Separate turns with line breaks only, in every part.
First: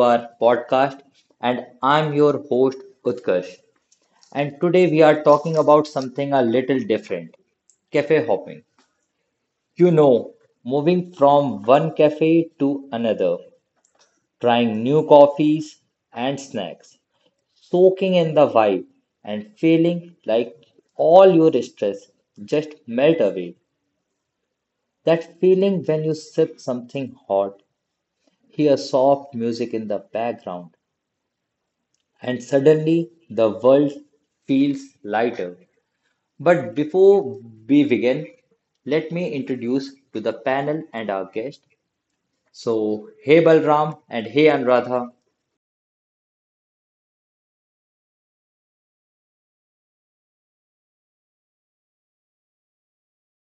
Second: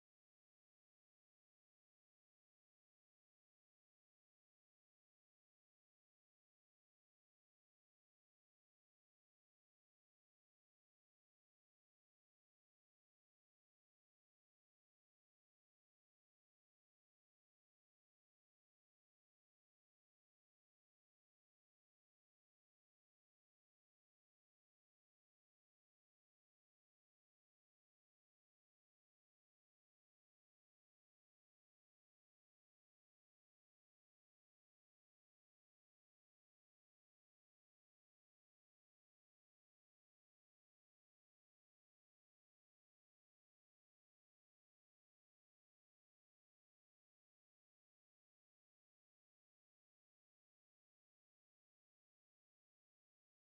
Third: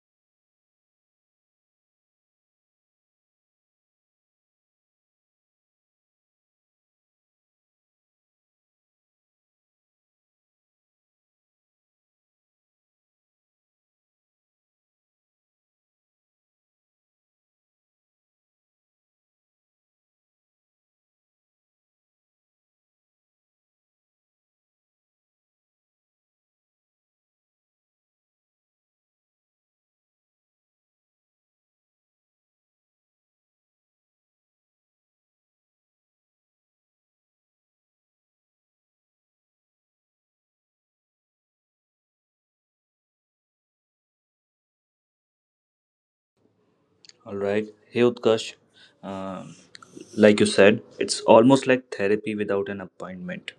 our podcast. And I'm your host, Utkarsh. And today we are talking about something a little different cafe hopping. You know, moving from one cafe to another, trying new coffees and snacks, soaking in the vibe, and feeling like all your stress just melt away. That feeling when you sip something hot, hear soft music in the background, and suddenly the world feels lighter. But before we begin, let me introduce to the panel and our guest. So, hey Balram and hey Anuradha.
All right. Hey, Utkarsh. Um, like you said, it's almost like therapy without an appointment.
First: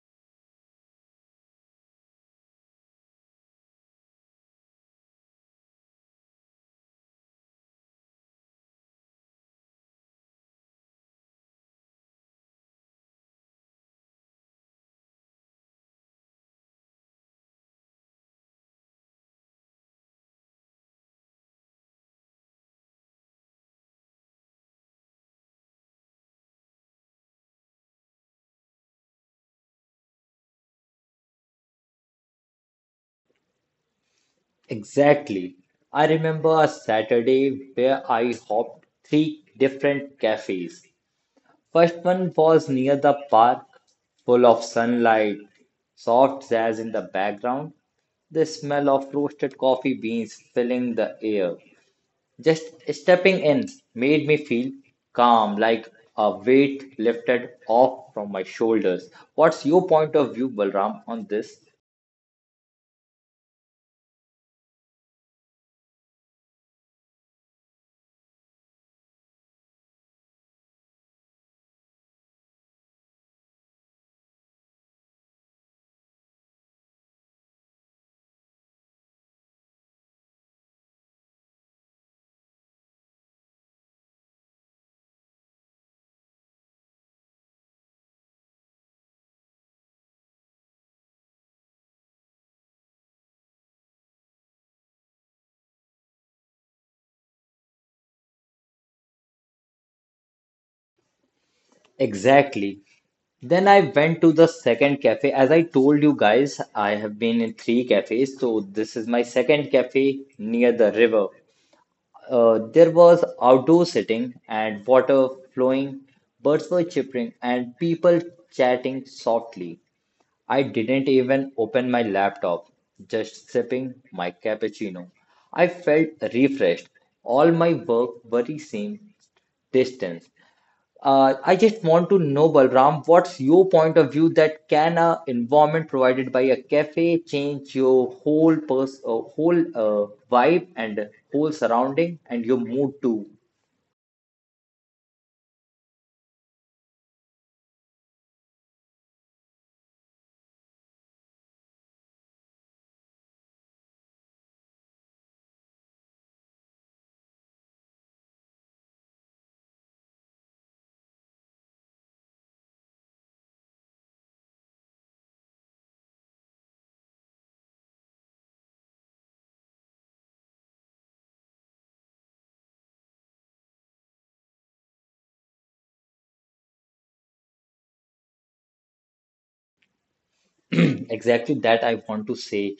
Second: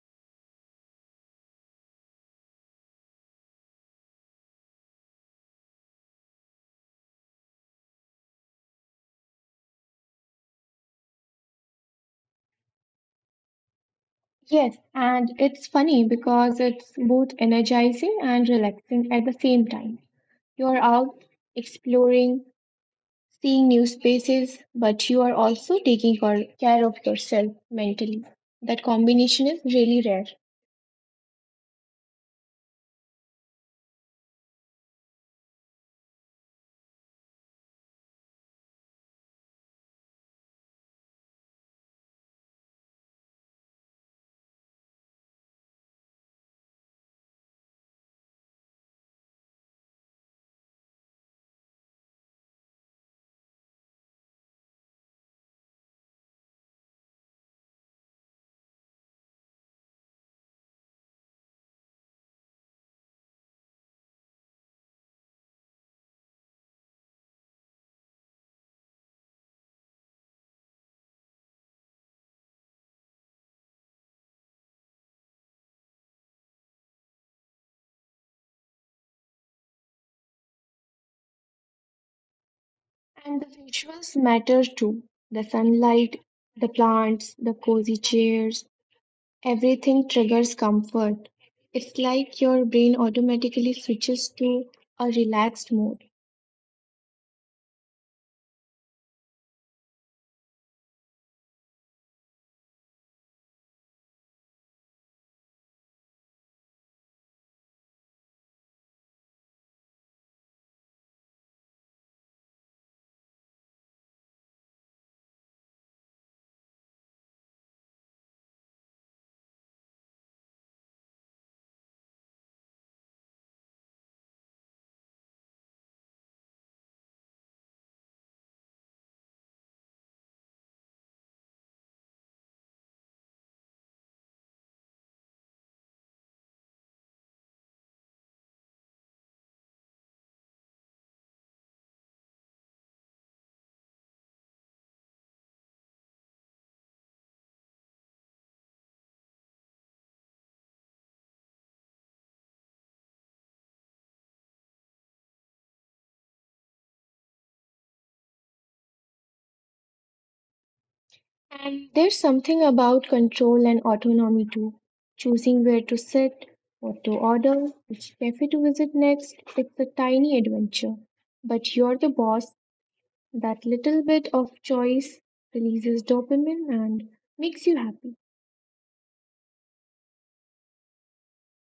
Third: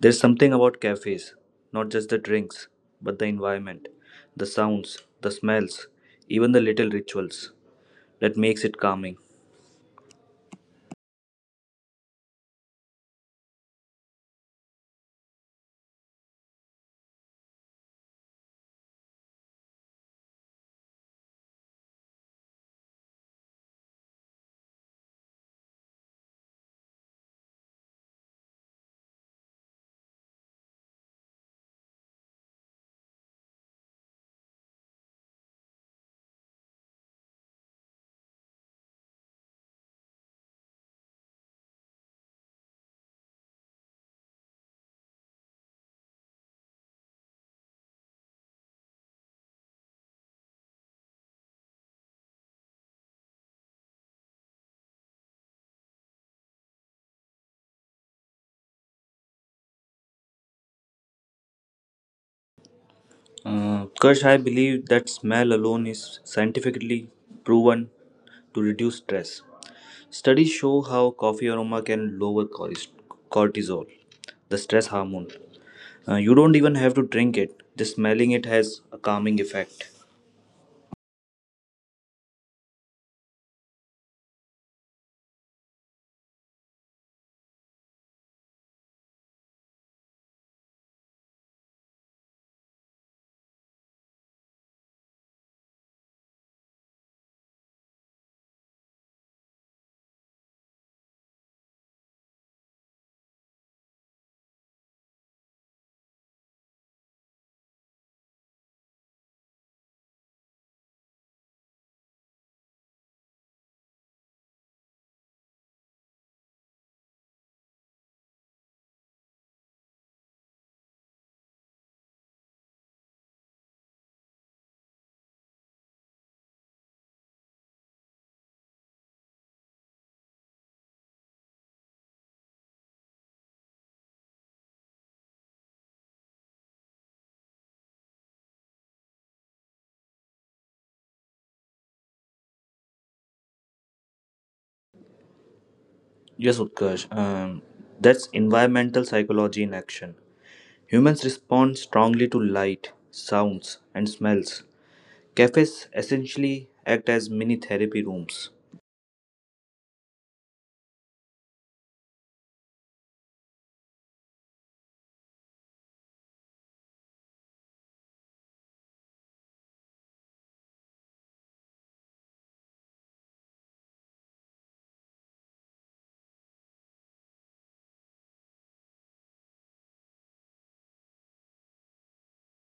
There's something about cafes, not just the drinks, but the environment, the sounds, the smells, even the little rituals that makes it calming.
Yes, and it's funny because it's both energizing and relaxing at the same time. You're out exploring, seeing new spaces, but you are also taking care of yourself mentally. That combination is really rare.
Exactly. I remember a Saturday where I hopped three different cafes. First one was near the park, full of sunlight, soft jazz in the background, the smell of roasted coffee beans filling the air. Just stepping in made me feel calm, like a weight lifted off from my shoulders. What's your point of view, Balram, on this?
Utkarsh, I believe that smell alone is scientifically proven to reduce stress. Studies show how coffee aroma can lower cortisol, the stress hormone. You don't even have to drink it. Just smelling it has a calming effect.
And the visuals matter too. The sunlight, the plants, the cozy chairs, everything triggers comfort. It's like your brain automatically switches to a relaxed mode.
Exactly. Then I went to the second cafe. As I told you guys, I have been in three cafes, so this is my second cafe near the river. There was outdoor sitting and water flowing, birds were chirping, and people chatting softly. I didn't even open my laptop, just sipping my cappuccino. I felt refreshed. All my work worries seemed distant. I just want to know, Balram, what's your point of view that can a environment provided by a cafe change your whole pers whole vibe and whole surrounding and your mood too?
Yes, Utkarsh. That's environmental psychology in action. Humans respond strongly to light, sounds, and smells. Cafes essentially act as mini therapy rooms.
And there's something about control and autonomy too. Choosing where to sit, what to order, which cafe to visit next, it's a tiny adventure. But you're the boss. That little bit of choice releases dopamine and makes you happy.
Exactly that I want to say.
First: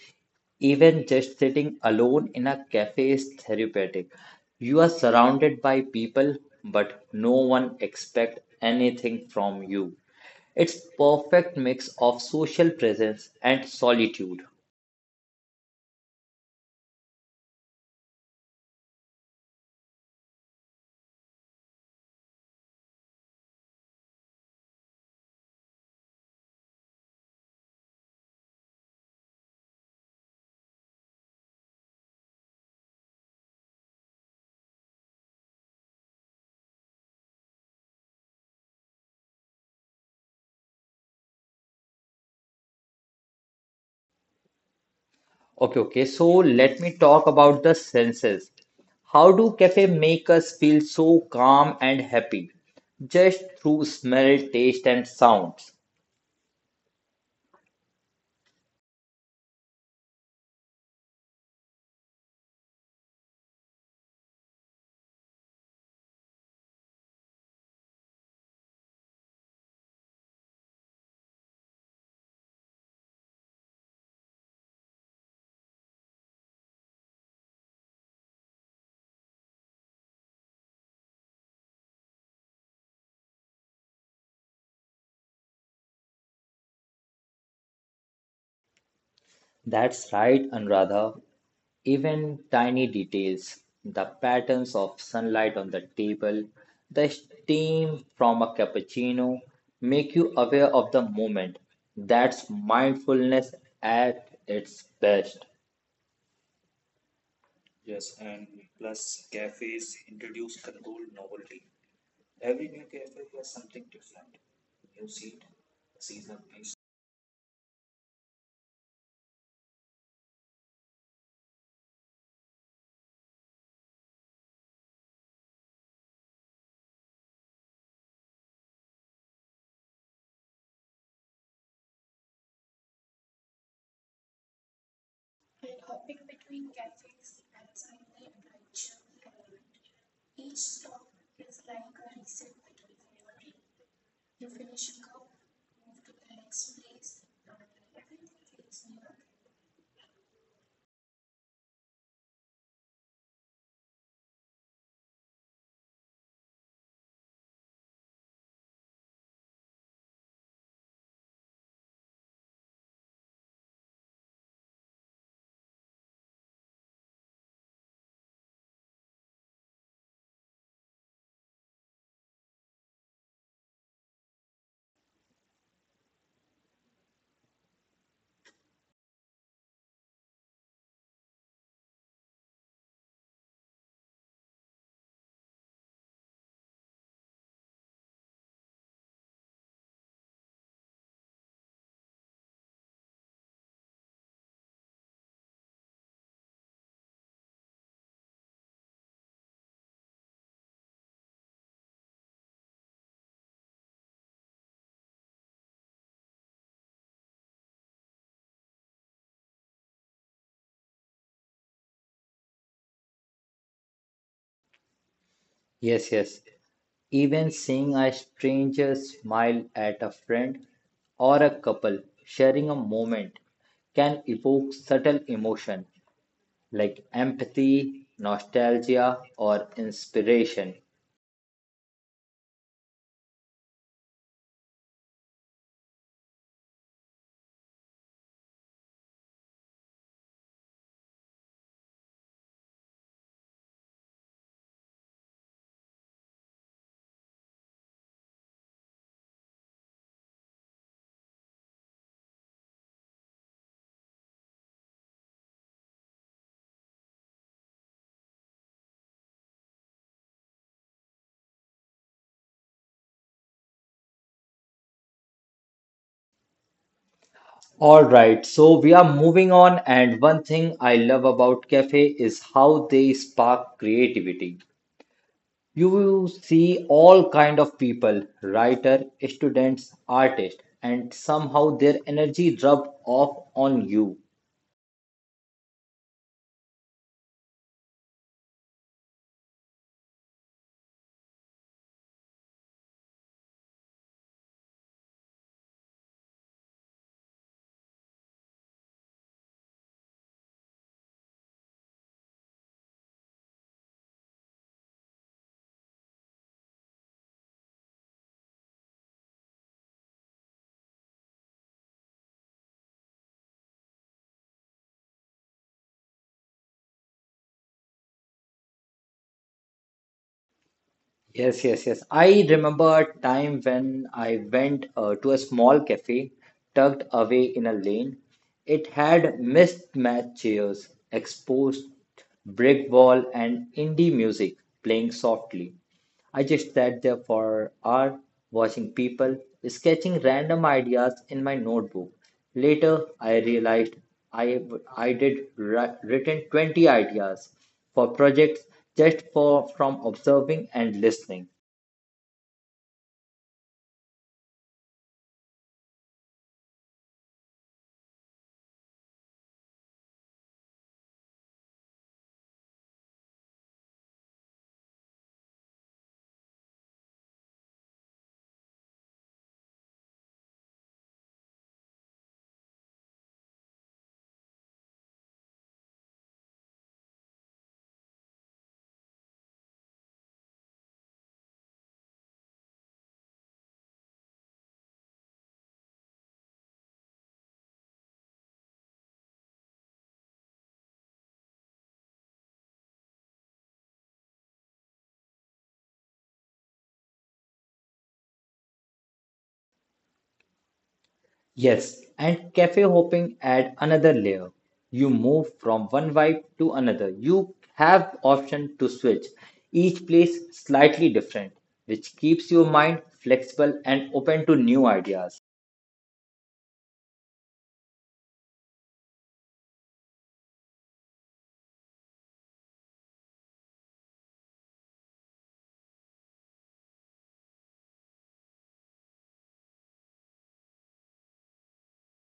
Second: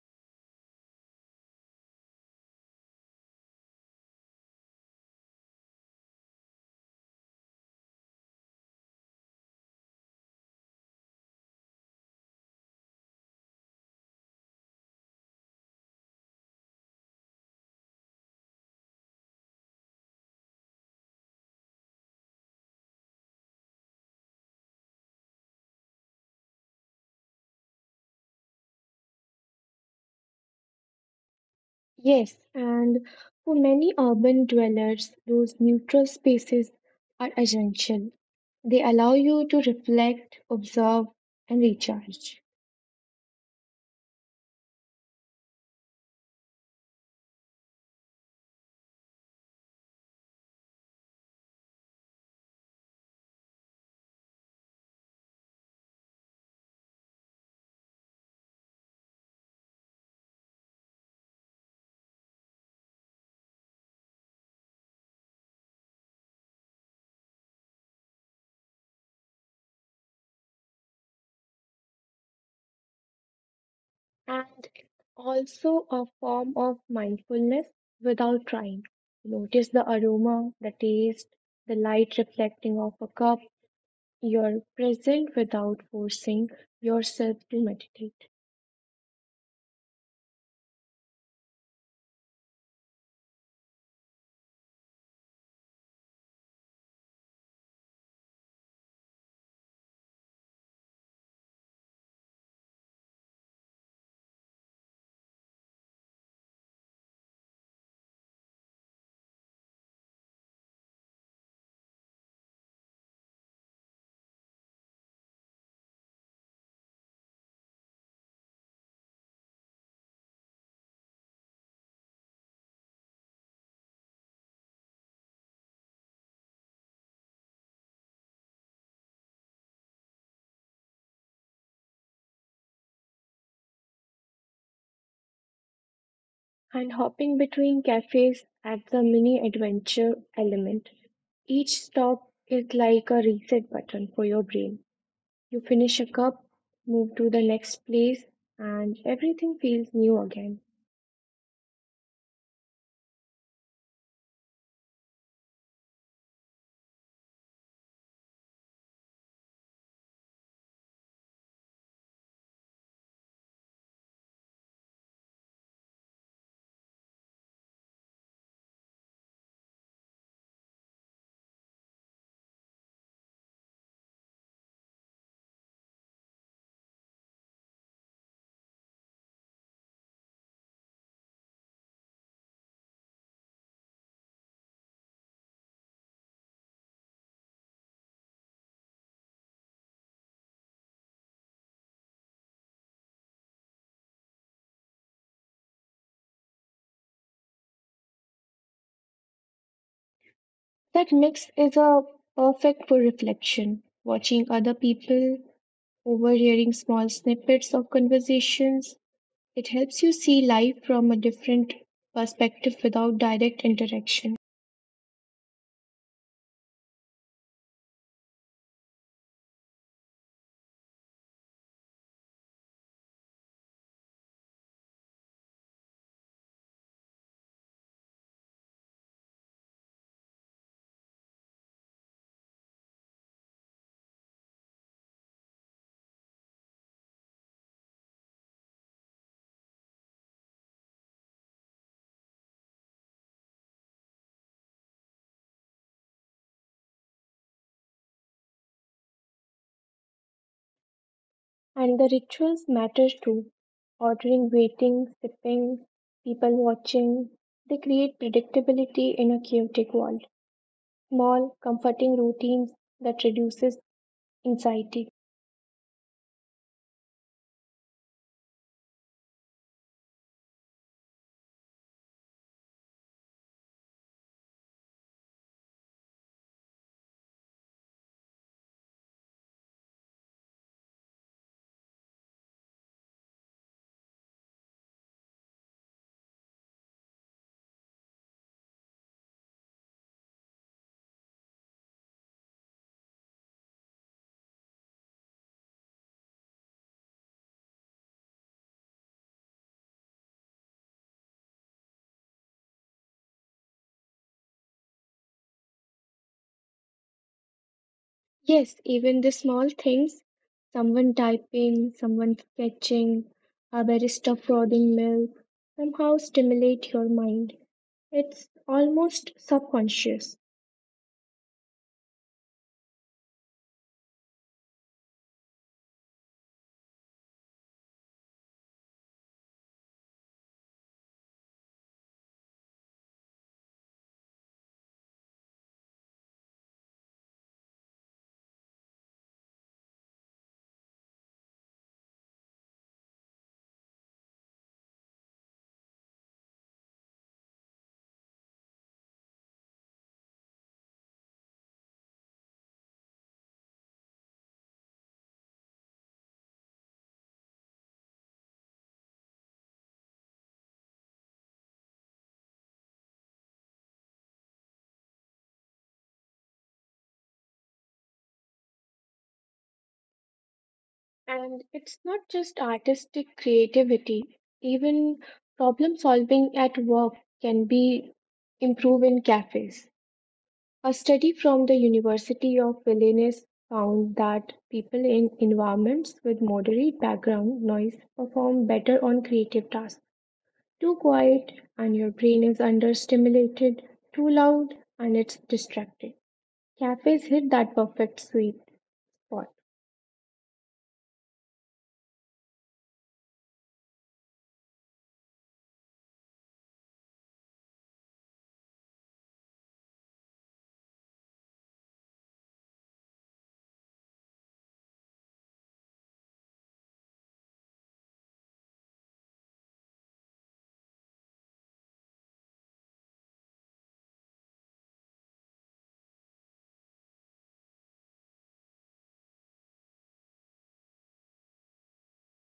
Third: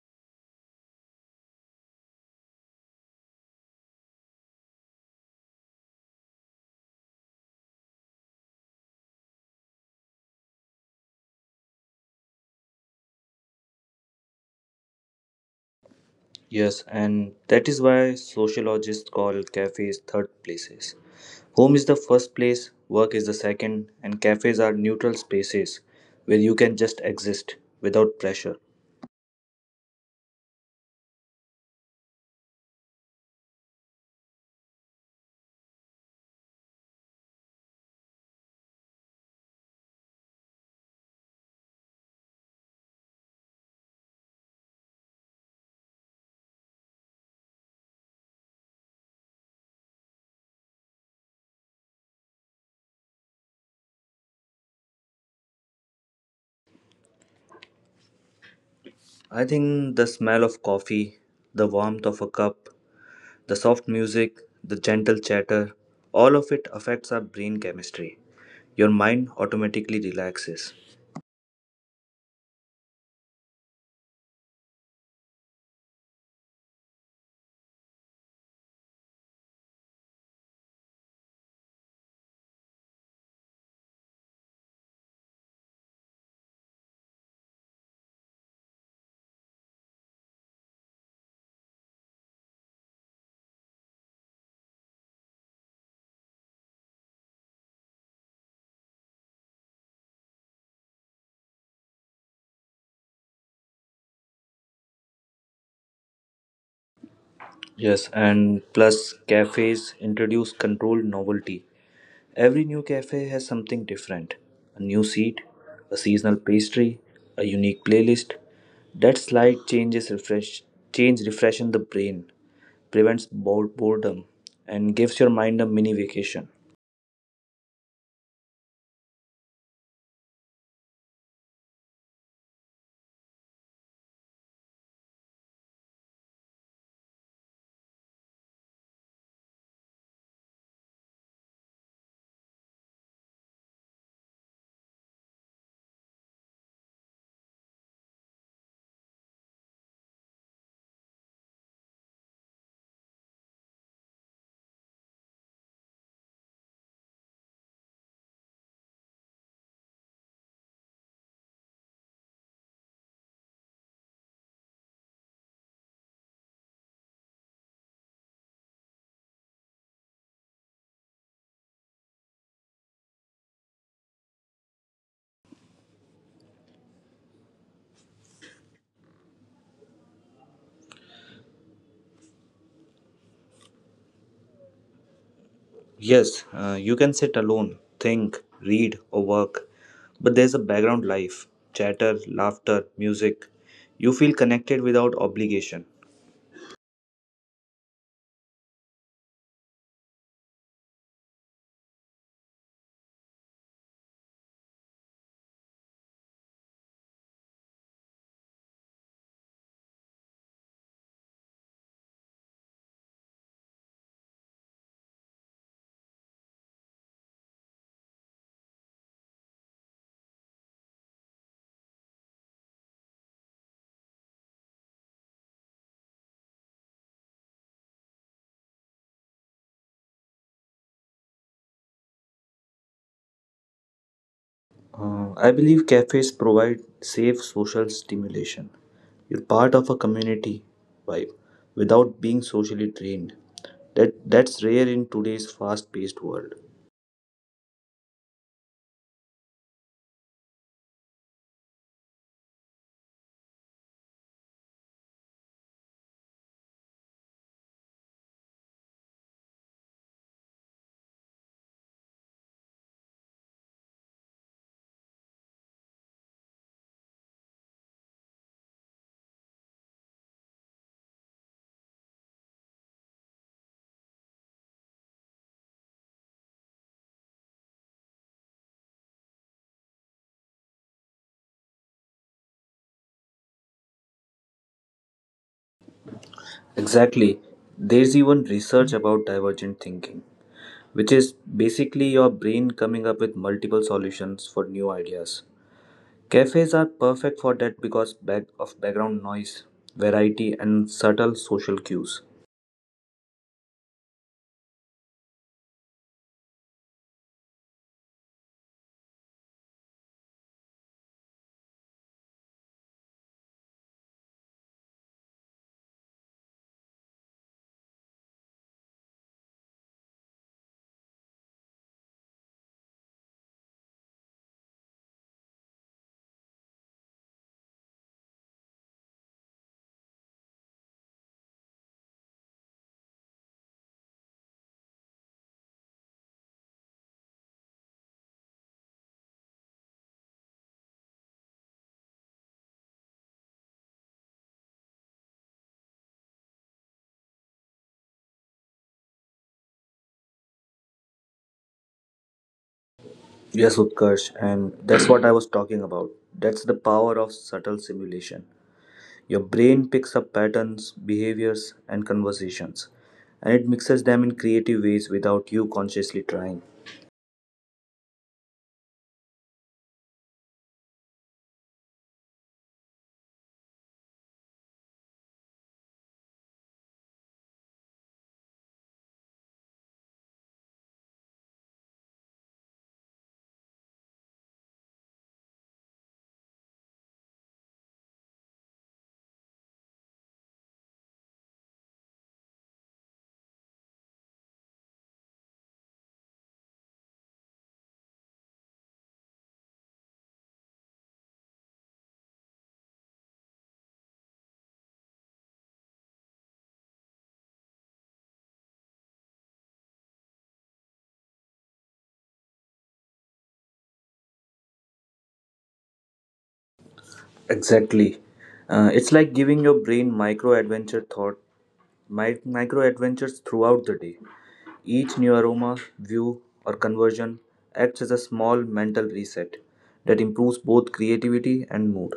Even just sitting alone in a cafe is therapeutic. You are surrounded by people, but no one expects anything from you. It's perfect mix of social presence and solitude.
Yes, and that is why sociologists call cafes third places. Home is the first place, work is the second, and cafes are neutral spaces where you can just exist without pressure.
Yes, and for many urban dwellers, those neutral spaces are essential. They allow you to reflect, observe, and recharge.
Okay, okay. So let me talk about the senses. How do cafe make us feel so calm and happy? Just through smell, taste, and sounds.
I think the smell of coffee, the warmth of a cup, the soft music, the gentle chatter, all of it affects our brain chemistry. Your mind automatically relaxes.
And it's also a form of mindfulness without trying. Notice the aroma, the taste, the light reflecting off a cup. You're present without forcing yourself to meditate.
That's right, Anuradha. Even tiny details, the patterns of sunlight on the table, the steam from a cappuccino, make you aware of the moment. That's mindfulness at its best.
Yes, and plus, cafes introduce controlled novelty. Every new cafe has something different: a new seat, a seasonal pastry, a unique playlist. That slight change refreshes the brain, prevents boredom, and gives your mind a mini vacation.
And hopping between cafes adds a mini adventure element. Each stop is like a reset button for your brain. You finish a cup, move to the next place, and everything feels new again.
Yes, you can sit alone, think, read, or work, but there's a background life: chatter, laughter, music. You feel connected without obligation.
That mix is a perfect for reflection, watching other people, overhearing small snippets of conversations. It helps you see life from a different perspective without direct interaction.
Yes, yes. Even seeing a stranger smile at a friend or a couple sharing a moment can evoke subtle emotion like empathy, nostalgia, or inspiration.
I believe cafes provide safe social stimulation. You're part of a community vibe without being socially drained. That's rare in today's fast-paced world.
And the rituals matter too. Ordering, waiting, sipping, people watching. They create predictability in a chaotic world. Small, comforting routines that reduces anxiety.
All right, so we are moving on, and one thing I love about cafe is how they spark creativity. You will see all kind of people, writer, students, artists, and somehow their energy rub off on you.
Exactly. There's even research about divergent thinking, which is basically your brain coming up with multiple solutions for new ideas. Cafes are perfect for that because back of background noise, variety, and subtle social cues.
Yes, even the small things, someone typing, someone fetching, a barista frothing milk, somehow stimulate your mind. It's almost subconscious.
Yes, yes, yes. I remember a time when I went to a small cafe tucked away in a lane. It had mismatched chairs, exposed brick wall, and indie music playing softly. I just sat there for hours watching people, sketching random ideas in my notebook. Later I realized I I'd written 20 ideas for projects just for from observing and listening.
Yes, Utkarsh, and that's what I was talking about. That's the power of subtle simulation. Your brain picks up patterns, behaviors, and conversations, and it mixes them in creative ways without you consciously trying.
And it's not just artistic creativity, even problem solving at work can be improved in cafes. A study from the University of Vilnius found that people in environments with moderate background noise perform better on creative tasks. Too quiet and your brain is understimulated, too loud and it's distracted. Cafes hit that perfect sweet spot.
Yes, and cafe hopping add another layer. You move from one vibe to another. You have option to switch. Each place slightly different, which keeps your mind flexible and open to new ideas.
Exactly. It's like giving your brain micro adventures throughout the day. Each new aroma, view, or conversion acts as a small mental reset that improves both creativity and mood.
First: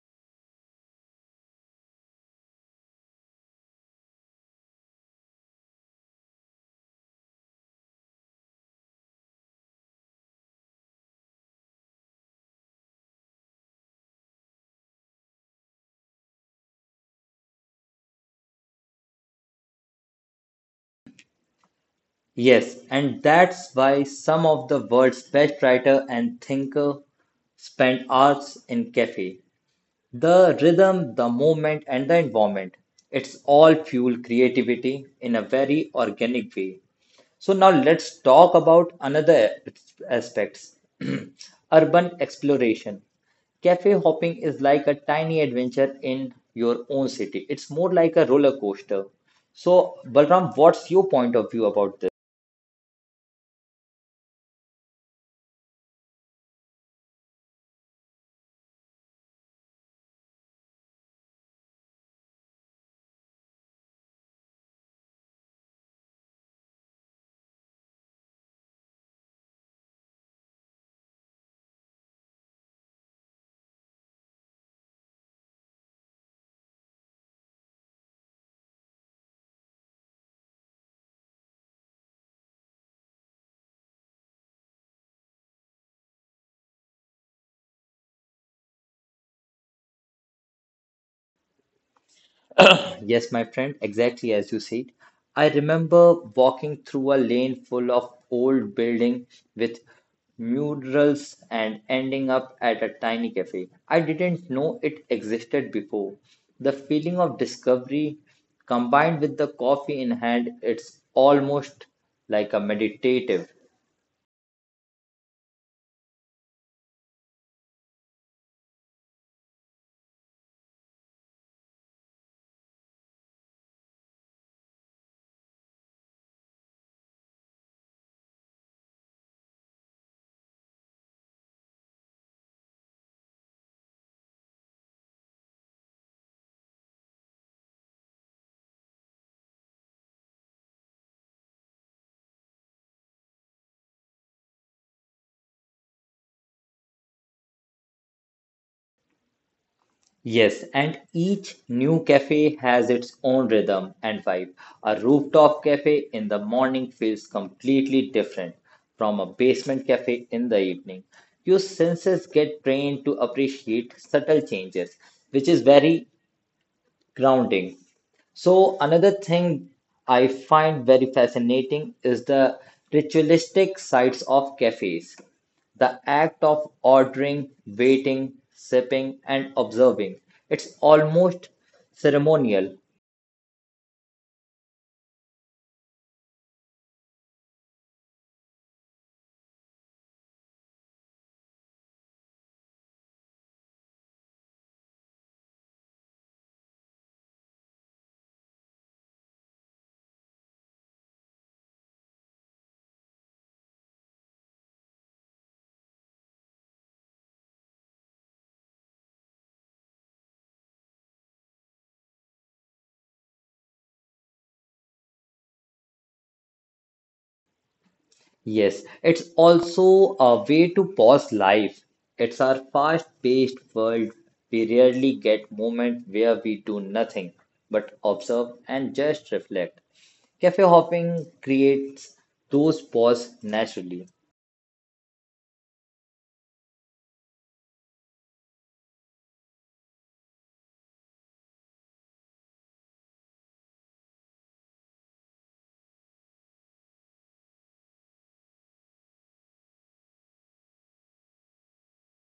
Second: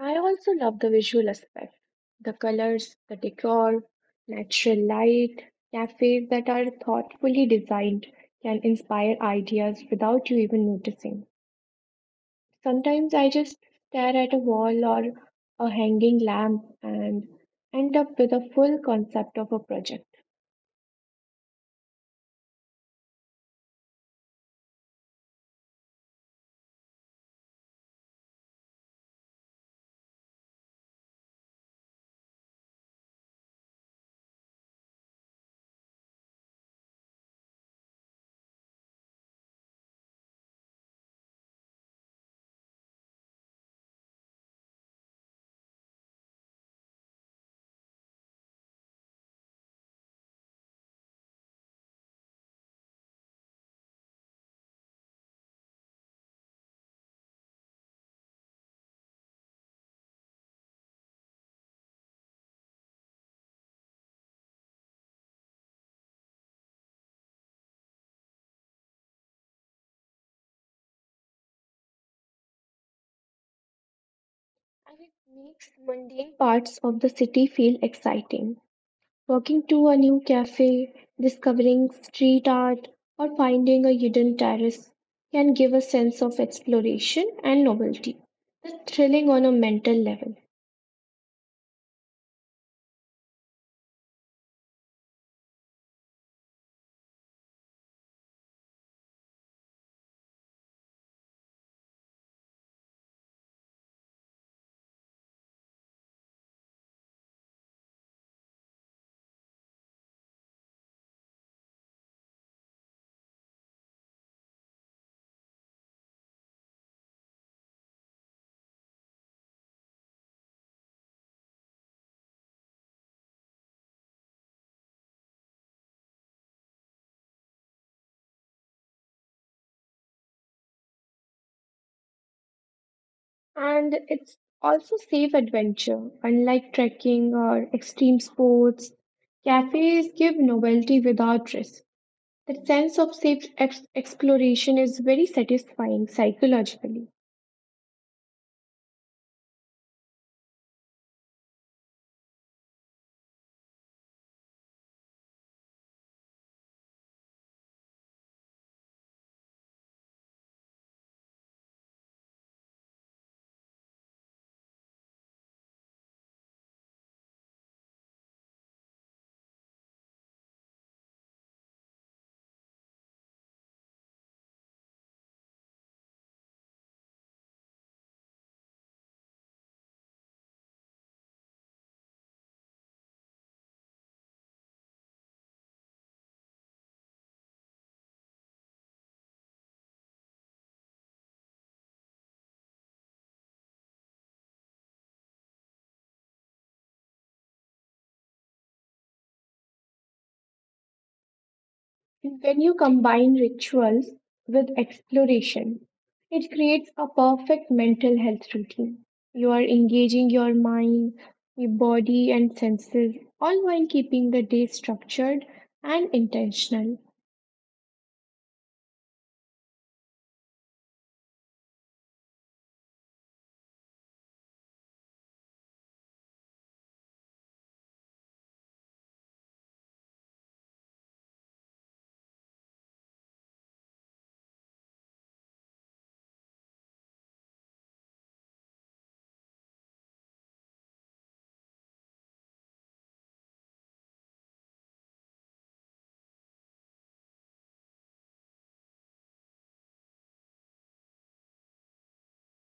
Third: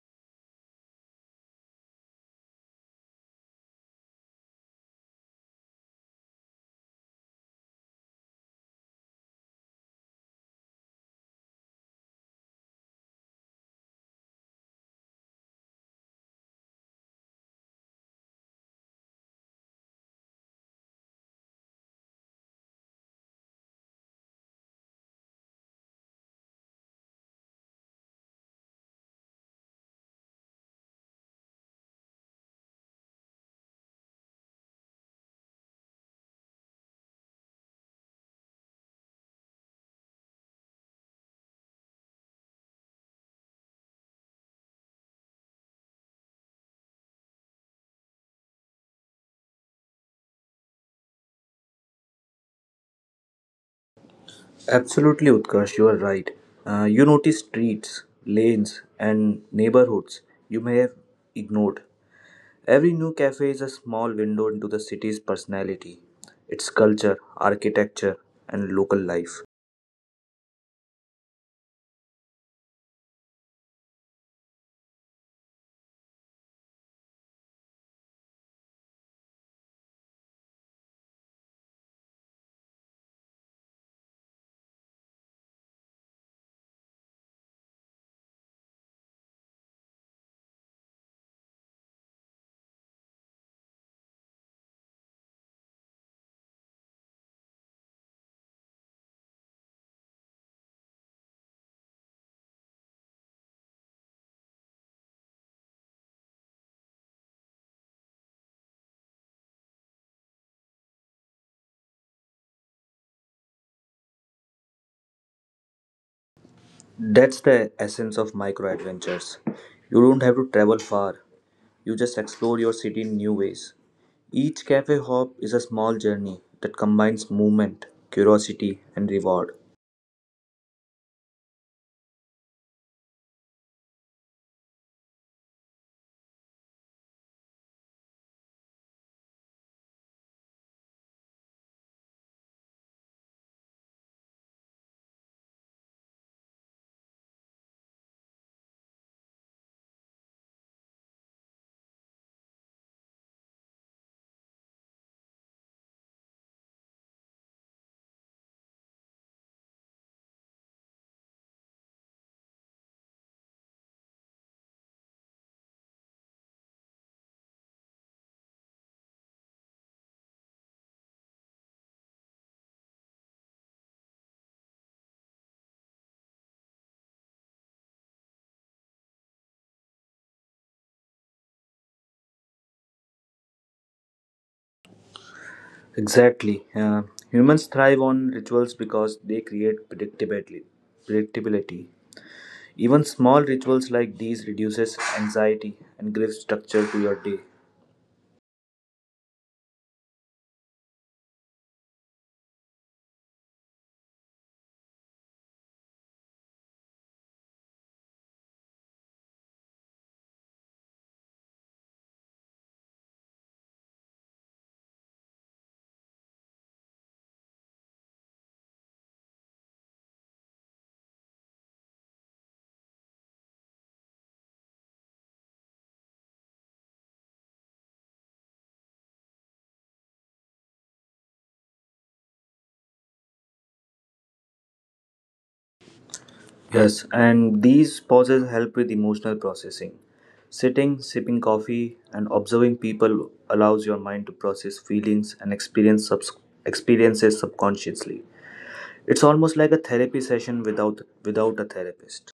I also love the visual aspect, the colors, the decor, natural light. Cafes that are thoughtfully designed can inspire ideas without you even noticing. Sometimes I just stare at a wall or a hanging lamp and end up with a full concept of a project.
Yes, and that's why some of the world's best writer and thinker spend hours in cafe. The rhythm, the movement, and the environment. It's all fuel creativity in a very organic way. So now let's talk about another aspects. Urban exploration. Cafe hopping is like a tiny adventure in your own city. It's more like a roller coaster. So, Balram, what's your point of view about this?
Absolutely, Utkarsh, you are right. You notice streets, lanes, and neighborhoods you may have ignored. Every new cafe is a small window into the city's personality, its culture, architecture, and local life.
And it makes mundane parts of the city feel exciting. Walking to a new cafe, discovering street art, or finding a hidden terrace can give a sense of exploration and novelty. That's thrilling on a mental level.
Yes, my friend, exactly as you said. I remember walking through a lane full of old building with murals and ending up at a tiny cafe. I didn't know it existed before. The feeling of discovery combined with the coffee in hand, it's almost like a meditative.
That's the essence of micro adventures. You don't have to travel far, you just explore your city in new ways. Each cafe hop is a small journey that combines movement, curiosity, and reward.
And it's also safe adventure. Unlike trekking or extreme sports, cafes give novelty without risk. That sense of safe exploration is very satisfying psychologically.
Yes, and each new cafe has its own rhythm and vibe. A rooftop cafe in the morning feels completely different from a basement cafe in the evening. Your senses get trained to appreciate subtle changes, which is very grounding. So, another thing I find very fascinating is the ritualistic sides of cafes. The act of ordering, waiting, sipping, and observing. It's almost ceremonial.
Exactly. Humans thrive on rituals because they create predictability. Predictability. Even small rituals like these reduces anxiety and gives structure to your day.
And when you combine rituals with exploration, it creates a perfect mental health routine. You are engaging your mind, your body, and senses, all while keeping the day structured and intentional.
Yes, it's also a way to pause life. It's our fast-paced world. We rarely get moments where we do nothing but observe and just reflect. Cafe hopping creates those pause naturally,
Yes, and these pauses help with emotional processing. Sitting, sipping coffee, and observing people allows your mind to process feelings and experiences subconsciously. It's almost like a therapy session without a therapist.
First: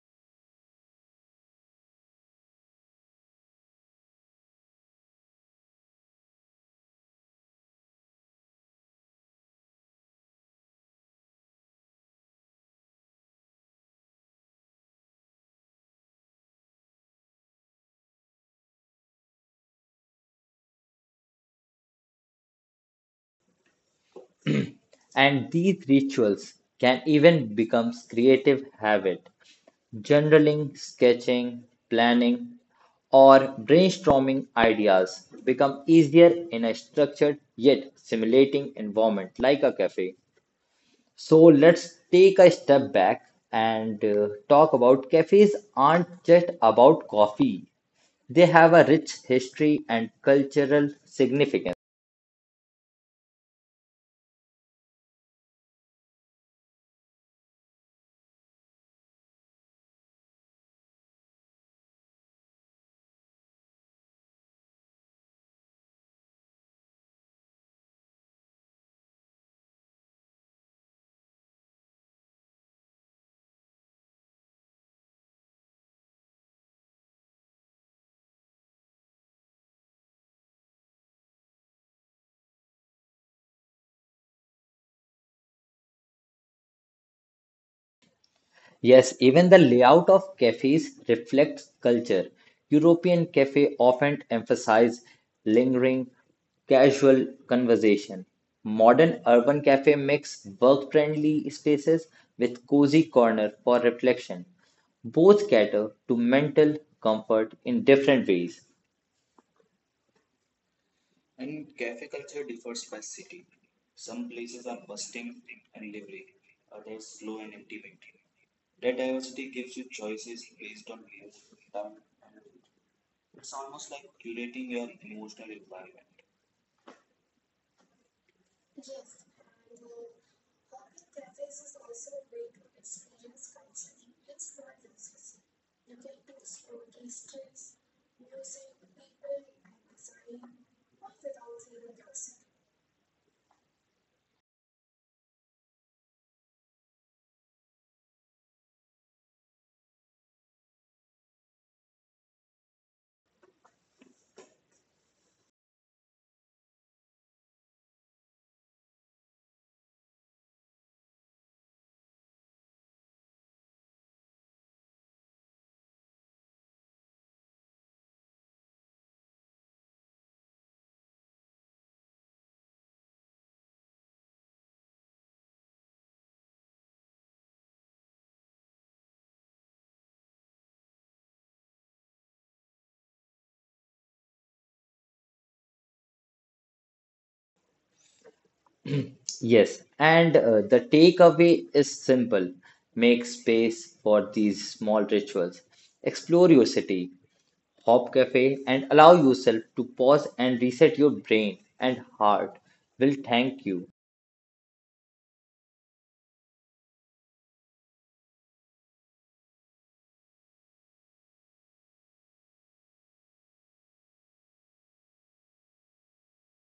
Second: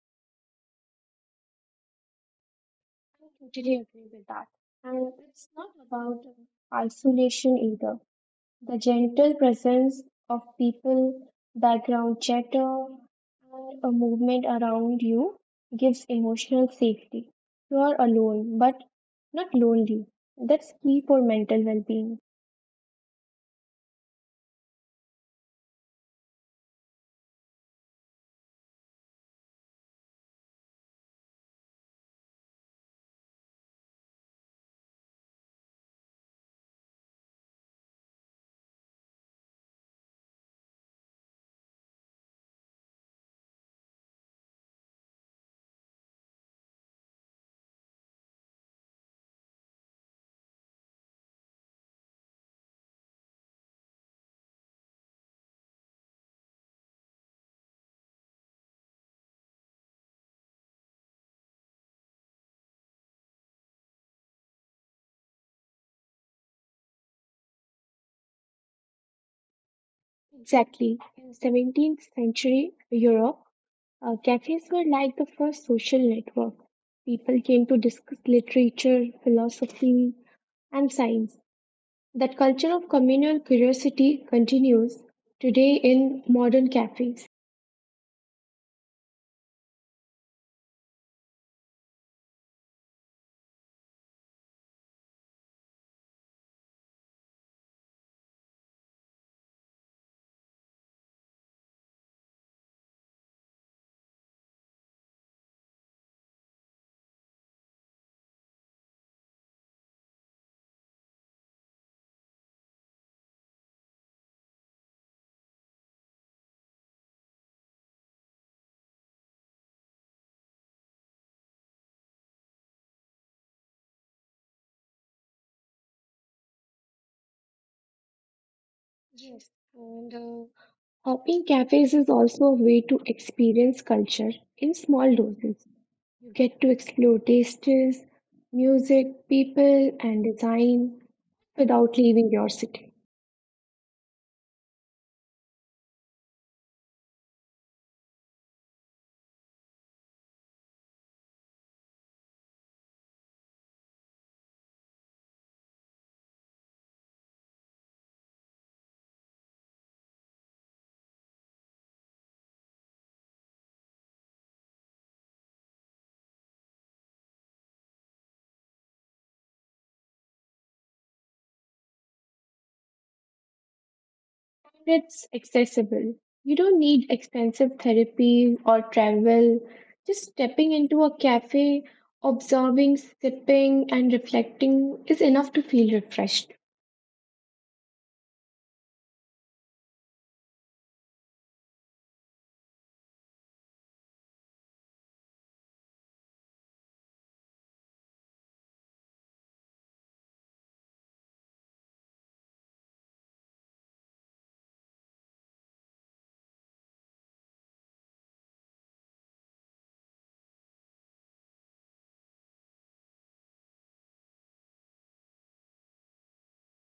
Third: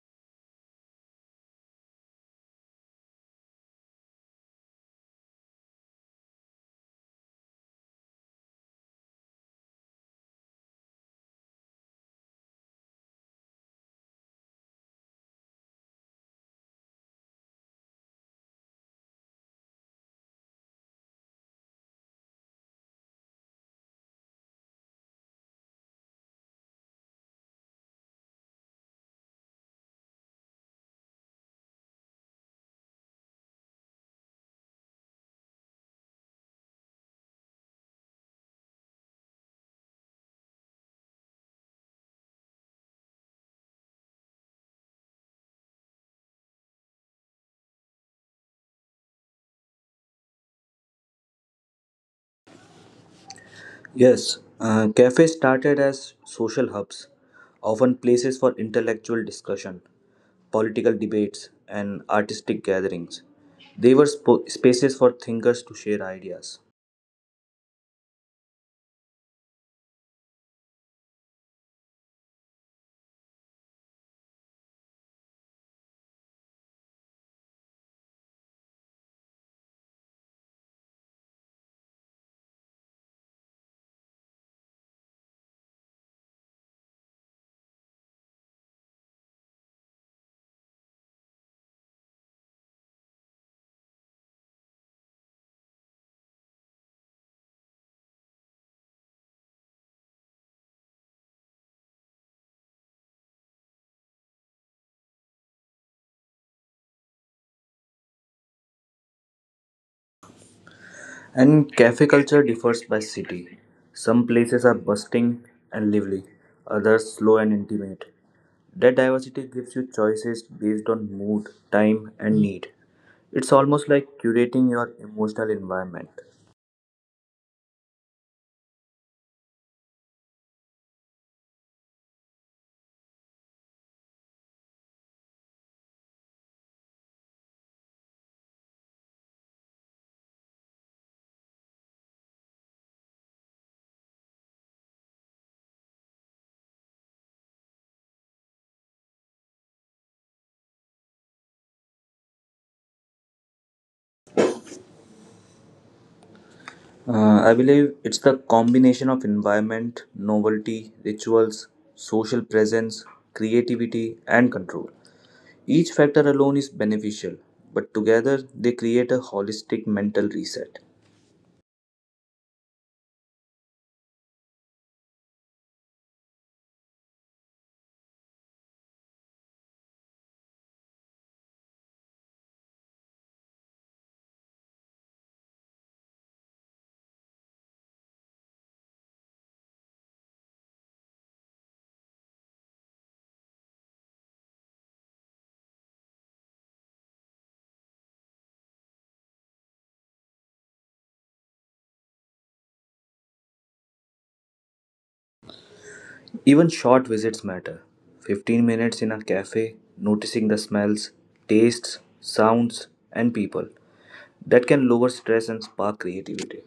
I totally agree with that. And it's not about isolation either. The gentle presence of people, background chatter, and a movement around you gives emotional safety. You are alone, but not lonely. That's key for mental well being.
and these rituals can even become creative habit. Journaling, sketching, planning, or brainstorming ideas become easier in a structured yet stimulating environment like a cafe. So let's take a step back and talk about cafes aren't just about coffee. They have a rich history and cultural significance.
Yes, cafes started as social hubs, often places for intellectual discussion, political debates, and artistic gatherings. They were spaces for thinkers to share ideas.
Exactly. In 17th century Europe, cafes were like the first social network. People came to discuss literature, philosophy, and science. That culture of communal curiosity continues today in modern cafes.
Yes, even the layout of cafes reflects culture. European cafe often emphasize lingering, casual conversation. Modern urban cafe mix work-friendly spaces with cozy corner for reflection. Both cater to mental comfort in different ways.
And cafe culture differs by city. Some places are bustling and lively, others slow and intimate. That diversity gives you choices based on mood, time, and need. It's almost like curating your emotional environment.
Yes, and hopping cafes is also a way to experience culture in small doses. You get to explore tastes, music, people, and design without leaving your city.
I believe it's the combination of environment, novelty, rituals, social presence, creativity, and control. Each factor alone is beneficial, but together they create a holistic mental reset.
It's accessible. You don't need expensive therapy or travel. Just stepping into a cafe, observing, sipping, and reflecting is enough to feel refreshed.
Yes, and the takeaway is simple. Make space for these small rituals. Explore your city. Hop Cafe and allow yourself to pause and reset your brain and heart will thank you.
Even short visits matter: 15 minutes in a cafe, noticing the smells, tastes, sounds, and people. That can lower stress and spark creativity.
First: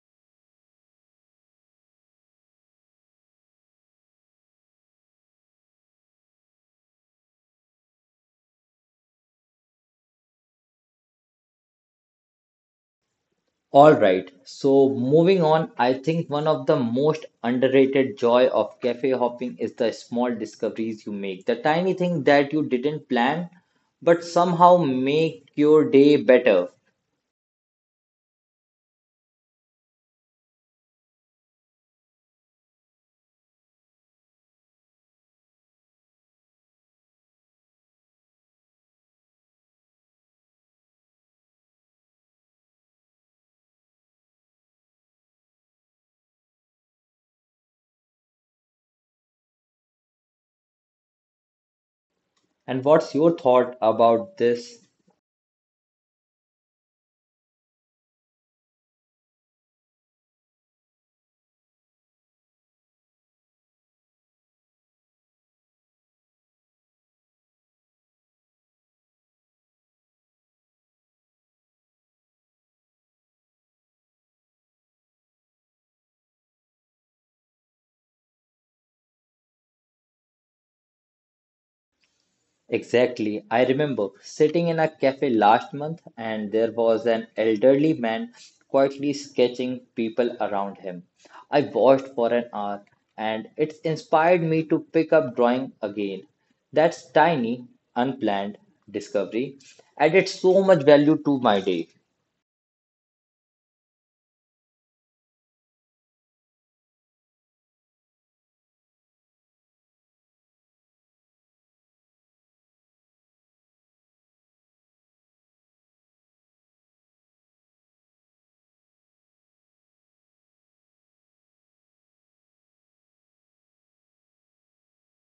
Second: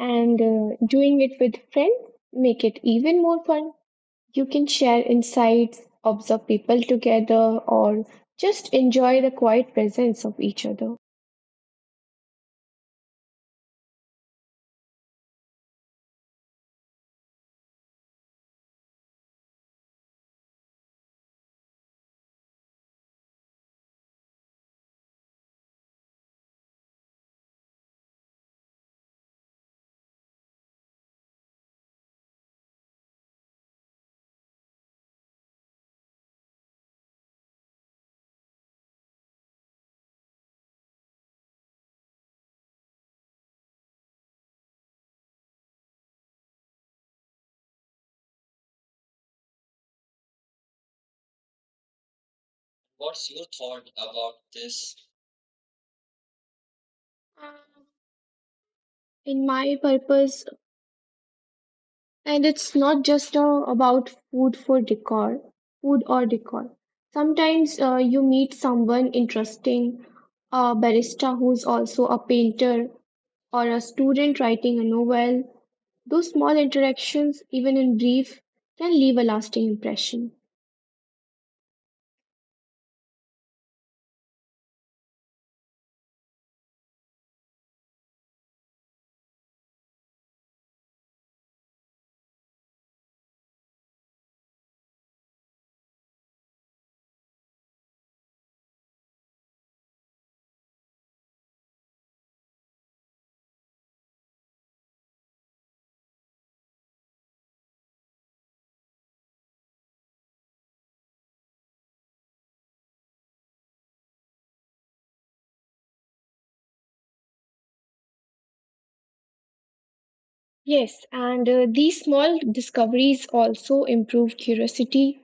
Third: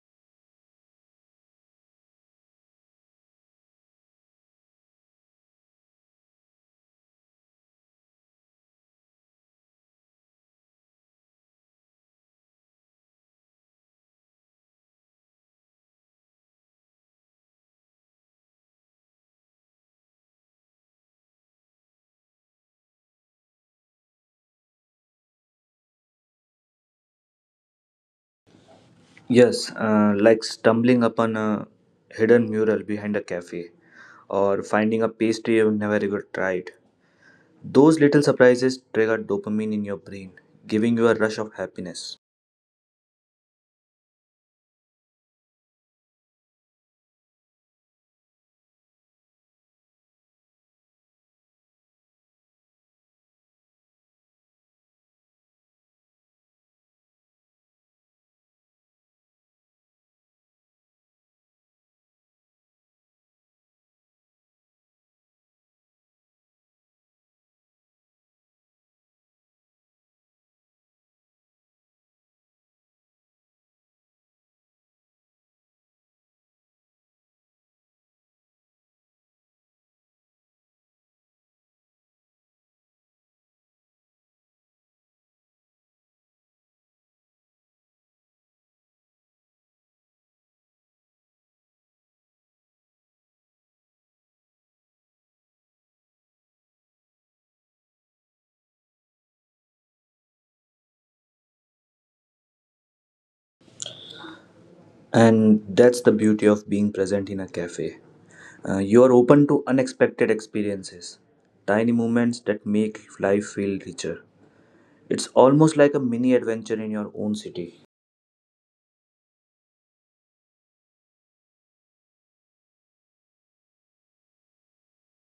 And doing it with friends make it even more fun. You can share insights, observe people together, or just enjoy the quiet presence of each other.
All right, so moving on, I think one of the most underrated joy of cafe hopping is the small discoveries you make. The tiny thing that you didn't plan but somehow make your day better.
Yes, like stumbling upon a hidden mural behind a cafe or finding a pastry you've never even tried. Those little surprises trigger dopamine in your brain, giving you a rush of happiness.
And what's your thought about this?
Uh, In my purpose And it's not just about food or decor. Sometimes you meet someone interesting, a barista who's also a painter, or a student writing a novel. Those small interactions, even in brief, can leave a lasting impression.
Exactly. I remember sitting in a cafe last month and there was an elderly man quietly sketching people around him. I watched for an hour and it inspired me to pick up drawing again. That's tiny, unplanned discovery added so much value to my day.
And that's the beauty of being present in a cafe. You are open to unexpected experiences, tiny moments that make life feel richer. It's almost like a mini adventure in your own city.
Yes, and these small discoveries also improve curiosity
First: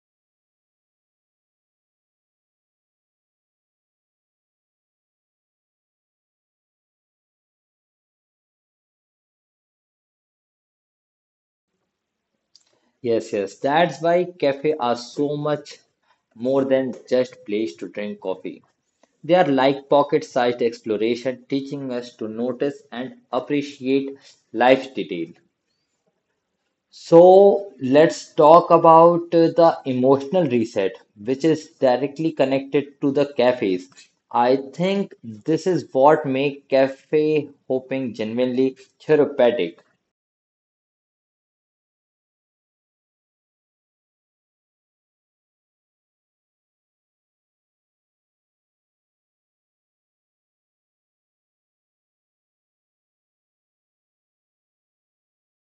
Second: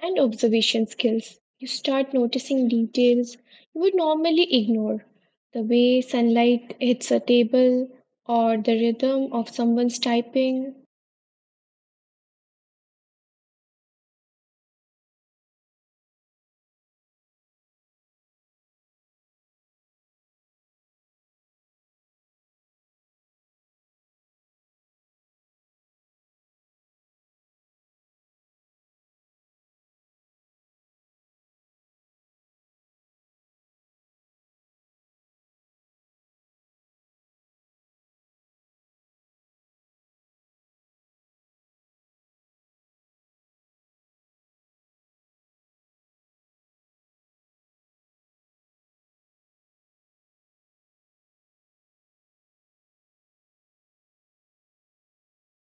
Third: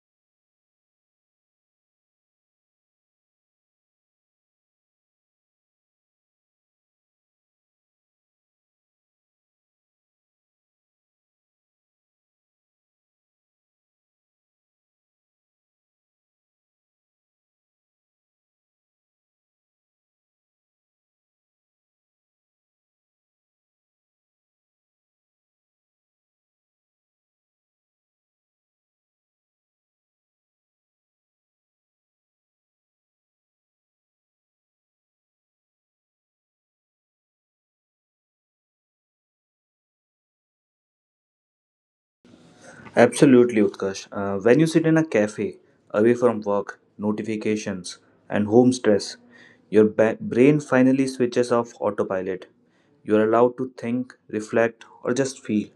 and observation skills. You start noticing details you would normally ignore the way sunlight hits a table or the rhythm of someone's typing.
Yes, yes, that's why cafes are so much more than just place to drink coffee. They are like pocket-sized exploration, teaching us to notice and appreciate life's detail. So let's talk about the emotional reset, which is directly connected to the cafes. I think this is what makes cafe hopping genuinely therapeutic.
Absolutely, Utkarsh. When you sit in a cafe, away from work, notifications, and home stress, your brain finally switches off autopilot. You're allowed to think, reflect, or just feel.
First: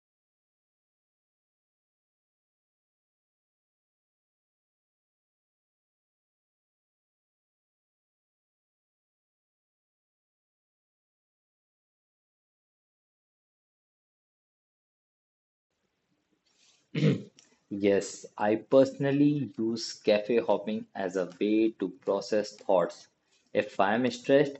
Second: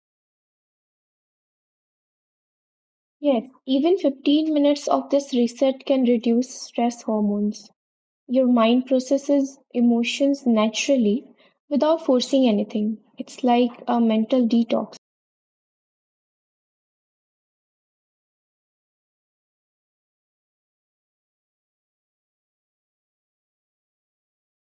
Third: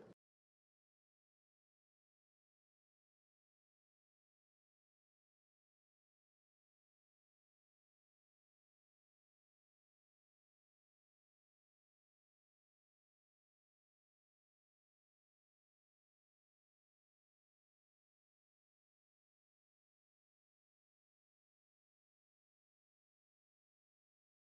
Yes, even 15 minutes of this reset can reduce stress hormones. Your mind processes emotions naturally without forcing anything. It's like a mental detox.
Yes, I personally use cafe hopping as a way to process thoughts. If I am stressed,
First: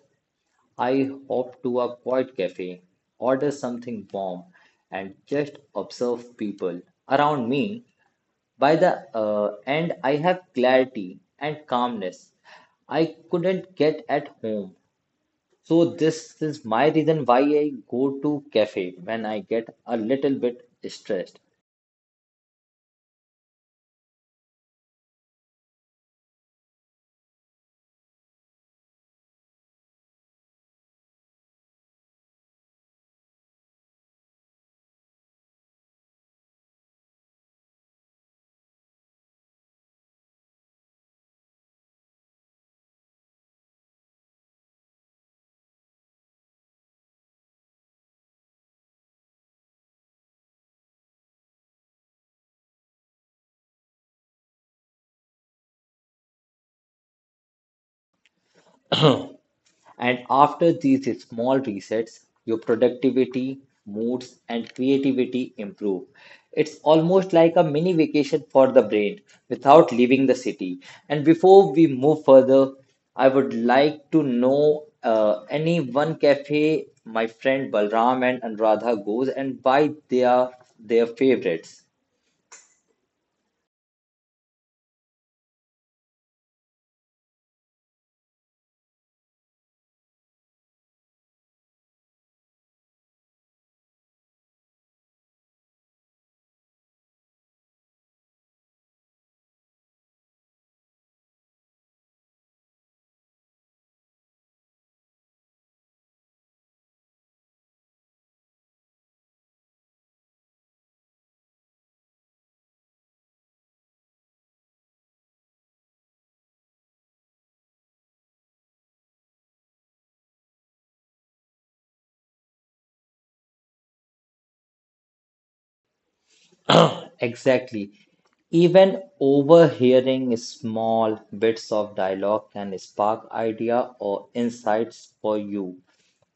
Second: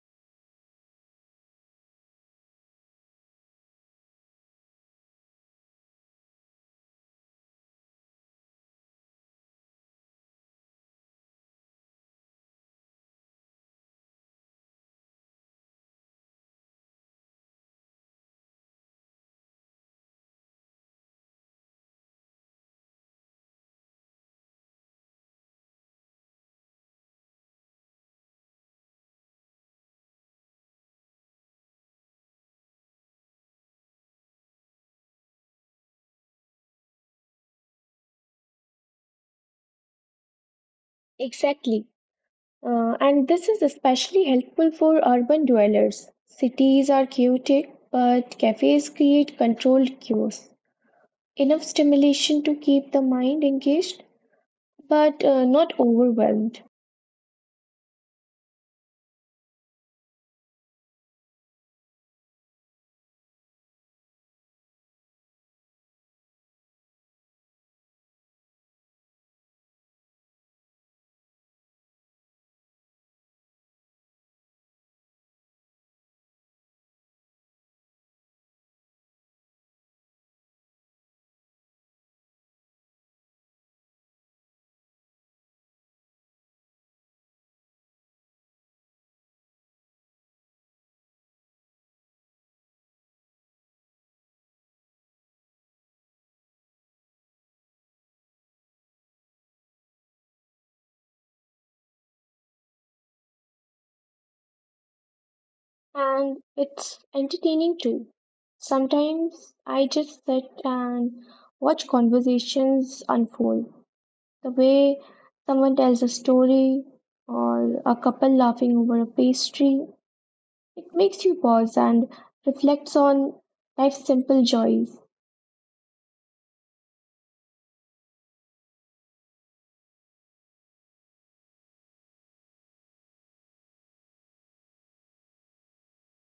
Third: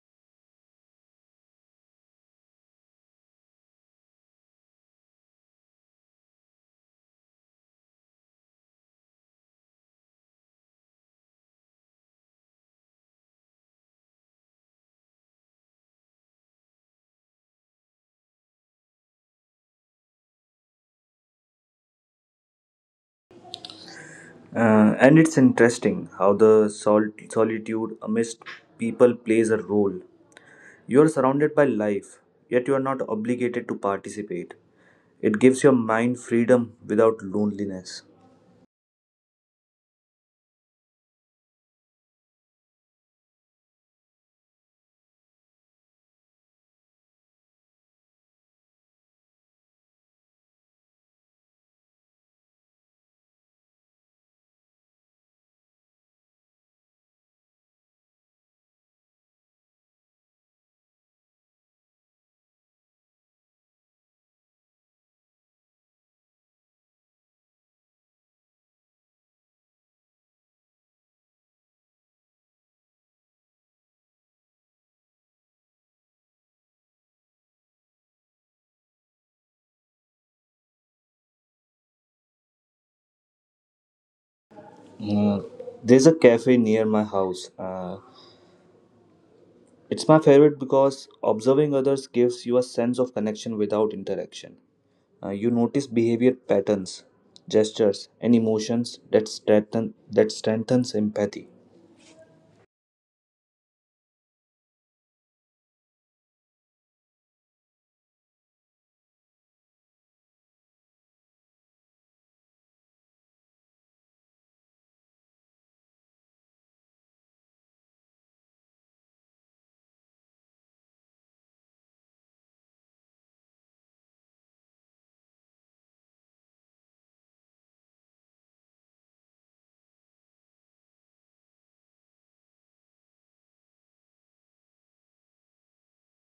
I hop to a quiet cafe, order something warm, and just observe people around me. By the end, I have clarity and calmness I couldn't get at home. So this is my reason why I go to cafe when I get a little bit stressed.
And it's interesting how the solitude amidst people plays a role. You are surrounded by life, yet you are not obligated to participate. It gives your mind freedom without loneliness.
Exactly. And this is especially helpful for urban dwellers. Cities are chaotic, but cafes create controlled chaos. Enough stimulation to keep the mind engaged, but not overwhelmed.
And after these small resets, your productivity, moods, and creativity improve. It's almost like a mini vacation for the brain without leaving the city. And before we move further, I would like to know any one cafe my friend Balram and Anuradha goes and why they are their favorites.
Uh, there's a cafe near my house. It's my favorite because observing others gives you a sense of connection without interaction. You notice behavior patterns, gestures, and emotions that strengthens empathy.
And it's entertaining too. Sometimes I just sit and watch conversations unfold. The way someone tells a story, or a couple laughing over a pastry, it makes you pause and reflects on life's simple joys.
Exactly. Even overhearing small bits of dialogue can spark idea or insights for you.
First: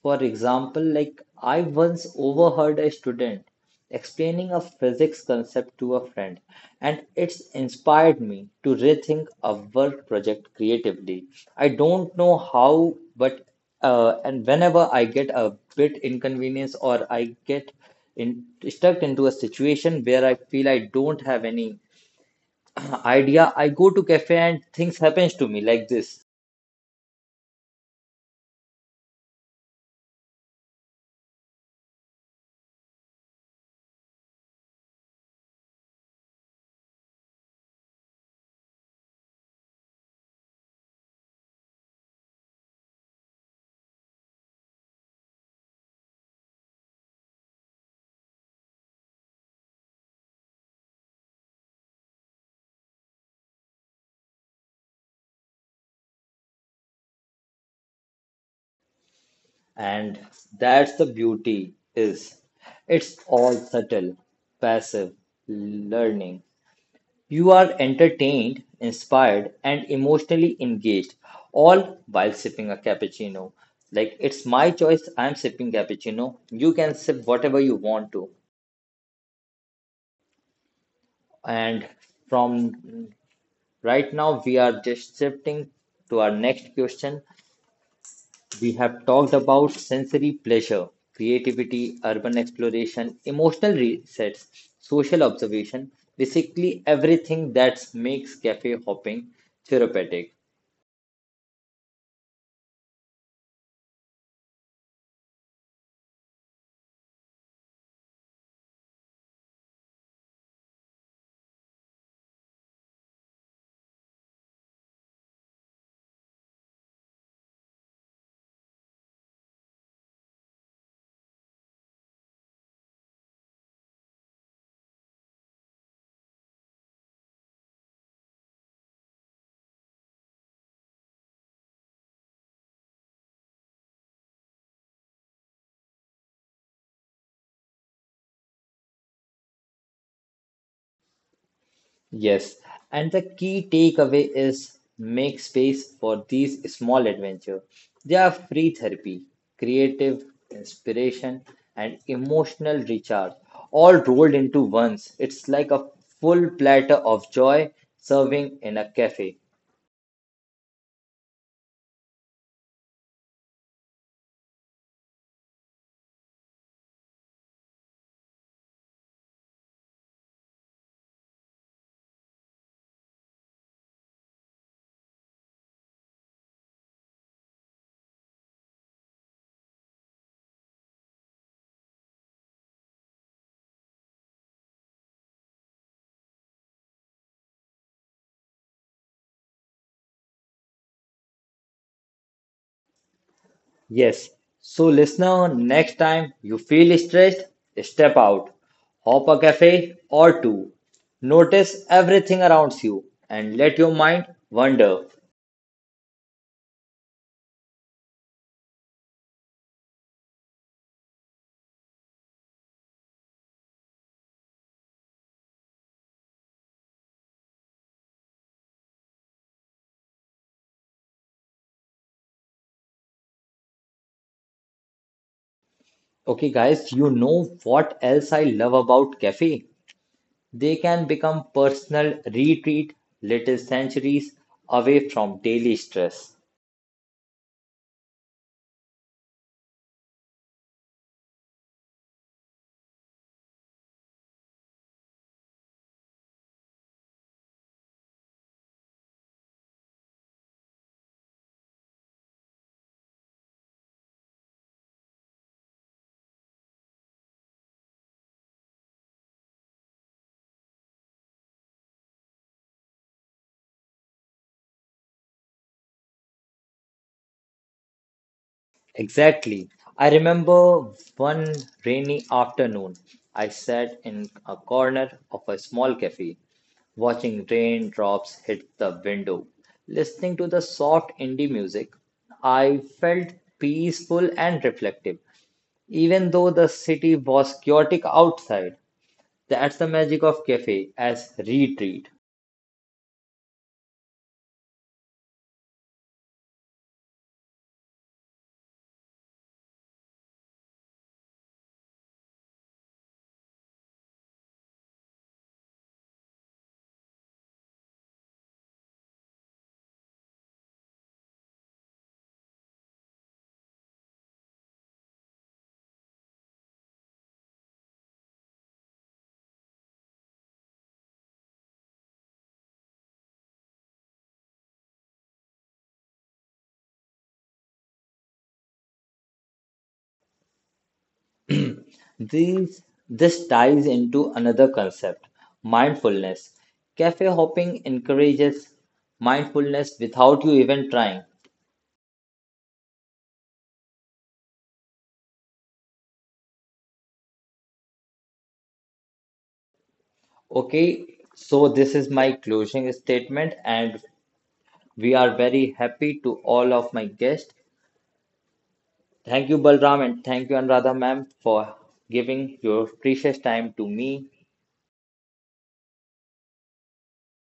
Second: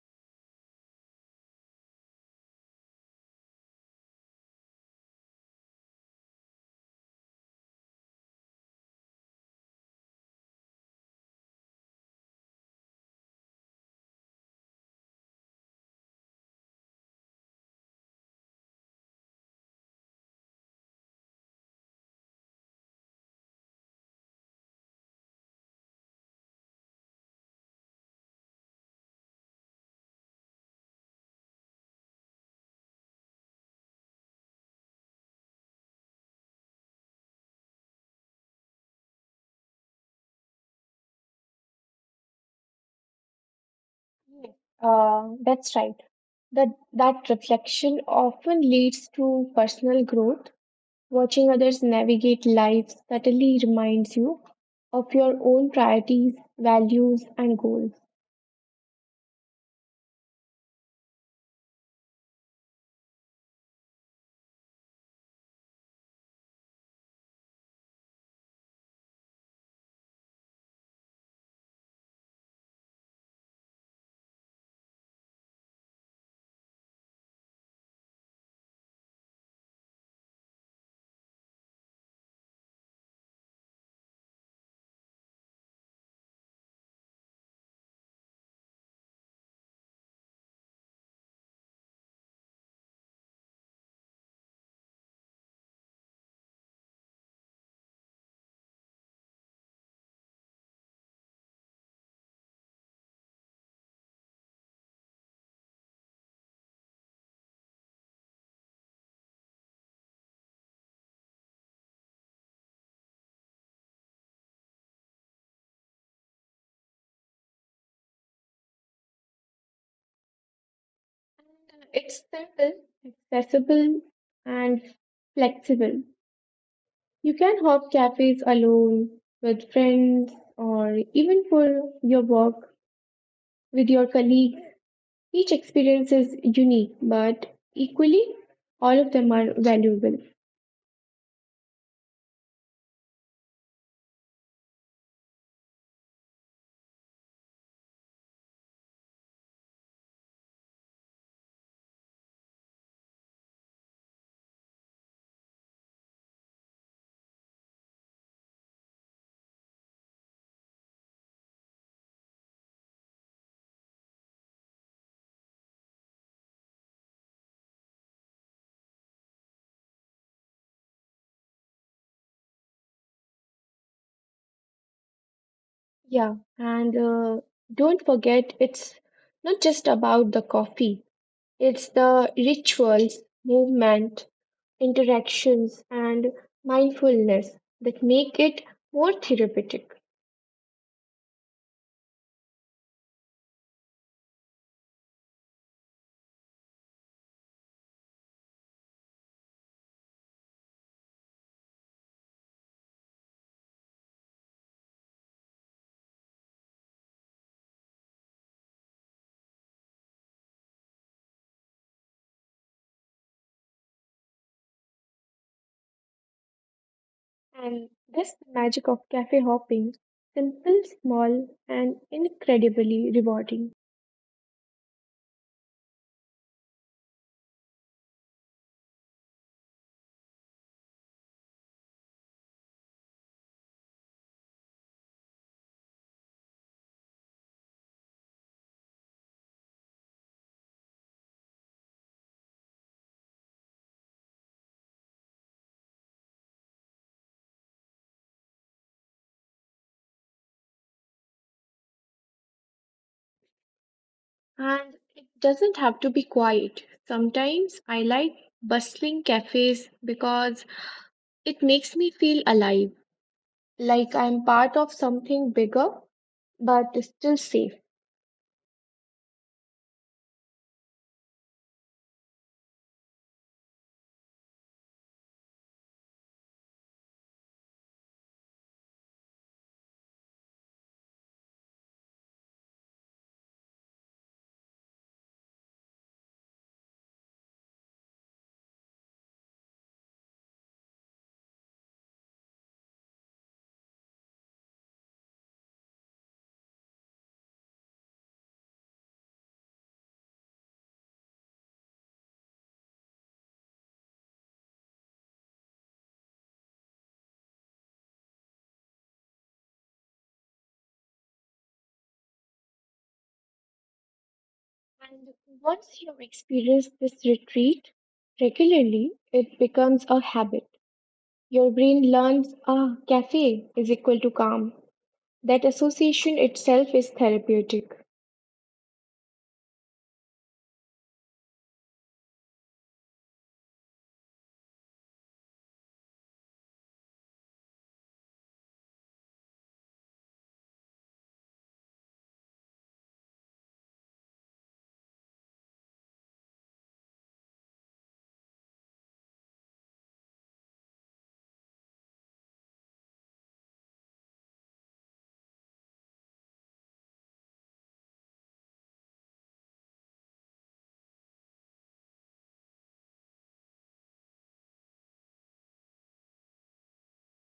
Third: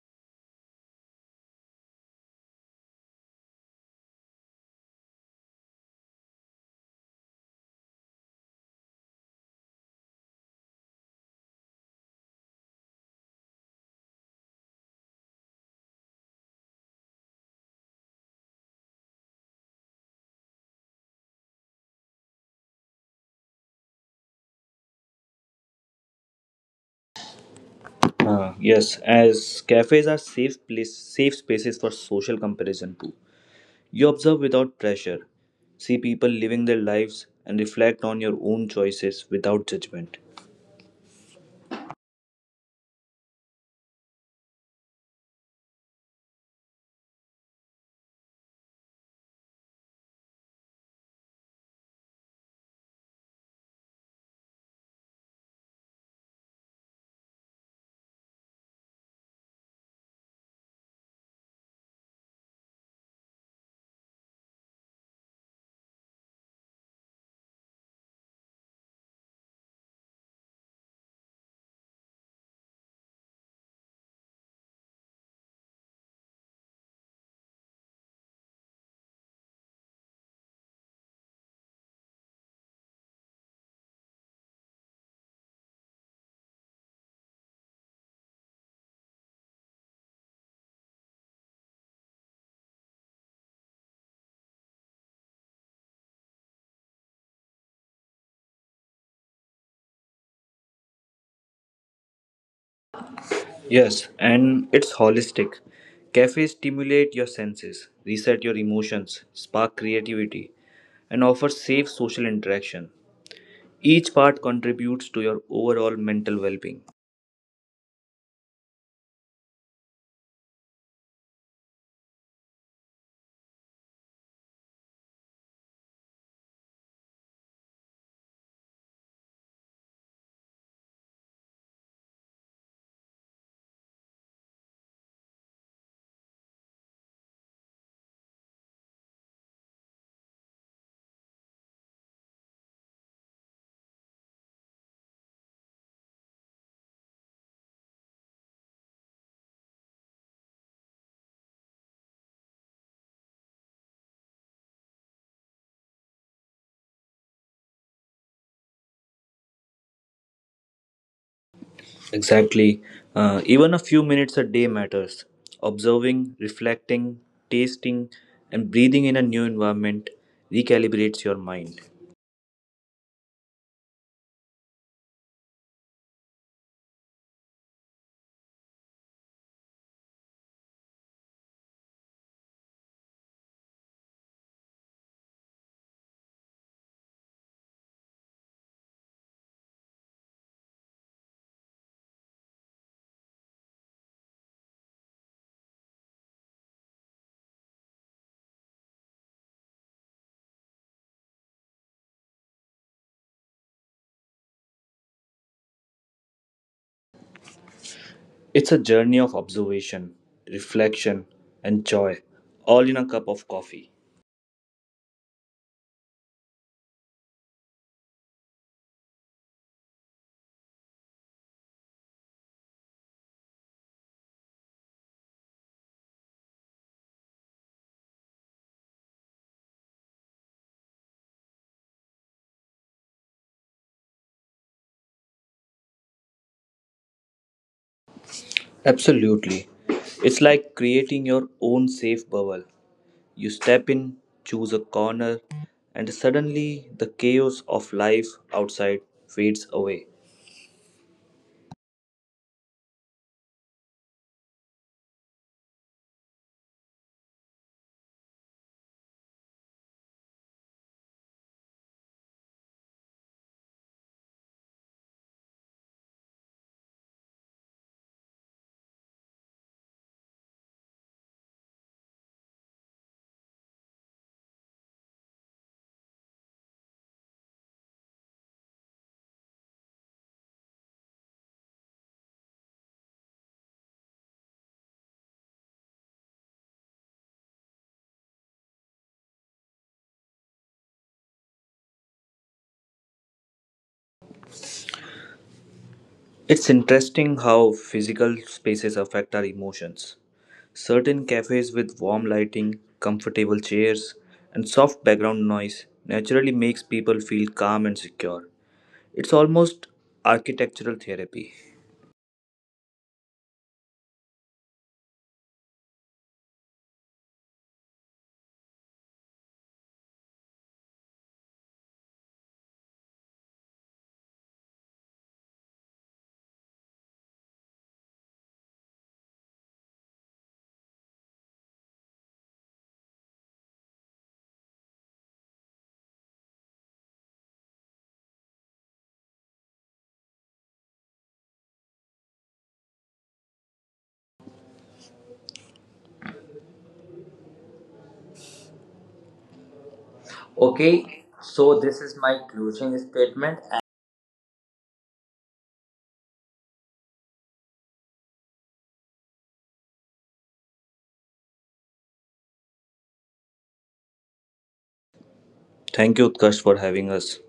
For example, like I once overheard a student explaining a physics concept to a friend, and it's inspired me to rethink a work project creatively. I don't know how, but and whenever I get a bit inconvenience or I get in, stuck into a situation where I feel I don't have any idea, I go to cafe and things happens to me like this.
Yes, as cafes are safe place, safe spaces for social comparison too. You observe without pressure, see people living their lives, and reflect on your own choices without judgment.
Yes, that's right. That that reflection often leads to personal growth. Watching others navigate life subtly reminds you of your own priorities, values, and goals.
And that's the beauty is it's all subtle, passive learning. You are entertained, inspired, and emotionally engaged, all while sipping a cappuccino. Like it's my choice, I'm sipping cappuccino. You can sip whatever you want to. And from right now, we are just shifting to our next question. We have talked about sensory pleasure, creativity, urban exploration, emotional resets, social observation, basically everything that makes cafe hopping therapeutic.
Yes, and it's holistic. Cafes stimulate your senses, reset your emotions, spark creativity, and offer safe social interaction. Each part contributes to your overall mental well being.
It's simple, accessible, and flexible. You can hop cafes alone, with friends, or even for your work with your colleagues. Each experience is unique, but equally, all of them are valuable.
Yes, and the key takeaway is make space for these small adventures. They are free therapy, creative inspiration, and emotional recharge, all rolled into once. It's like a full platter of joy serving in a cafe.
Exactly. Even a few minutes a day matters. Observing, reflecting, tasting, and breathing in a new environment recalibrates your mind.
Yeah, and don't forget, it's not just about the coffee, it's the rituals, movement, interactions, and mindfulness that make it more therapeutic.
Yes. So, listener, next time you feel stressed, step out, hop a cafe or two, notice everything around you, and let your mind wander.
It's a journey of observation, reflection, and joy, all in a cup of coffee.
And that's the magic of cafe hopping simple, small, and incredibly rewarding.
Okay, guys, you know what else I love about cafe? They can become personal retreat, little sanctuaries away from daily stress.
Absolutely. It's like creating your own safe bubble. You step in, choose a corner, and suddenly the chaos of life outside fades away.
And it doesn't have to be quiet. Sometimes I like bustling cafes because it makes me feel alive, like I'm part of something bigger but still safe.
Exactly. I remember one rainy afternoon, I sat in a corner of a small cafe, watching raindrops hit the window. Listening to the soft indie music, I felt peaceful and reflective. Even though the city was chaotic outside, that's the magic of cafe as retreat.
It's interesting how physical spaces affect our emotions. Certain cafes with warm lighting, comfortable chairs, and soft background noise naturally makes people feel calm and secure. It's almost architectural therapy.
And once you experience this retreat regularly, it becomes a habit. Your brain learns a cafe is equal to calm. That association itself is therapeutic.
These, this ties into another concept, mindfulness. Cafe hopping encourages mindfulness without you even trying. Okay,
Okay,
so
so
this
this
is
is
my
my
closing
closing
statement,
statement.
and we are very happy to all of my guests. Thank you, Balram, and thank you, Anuradha ma'am, for giving your precious time to me
Thank you, Utkarsh, for having us.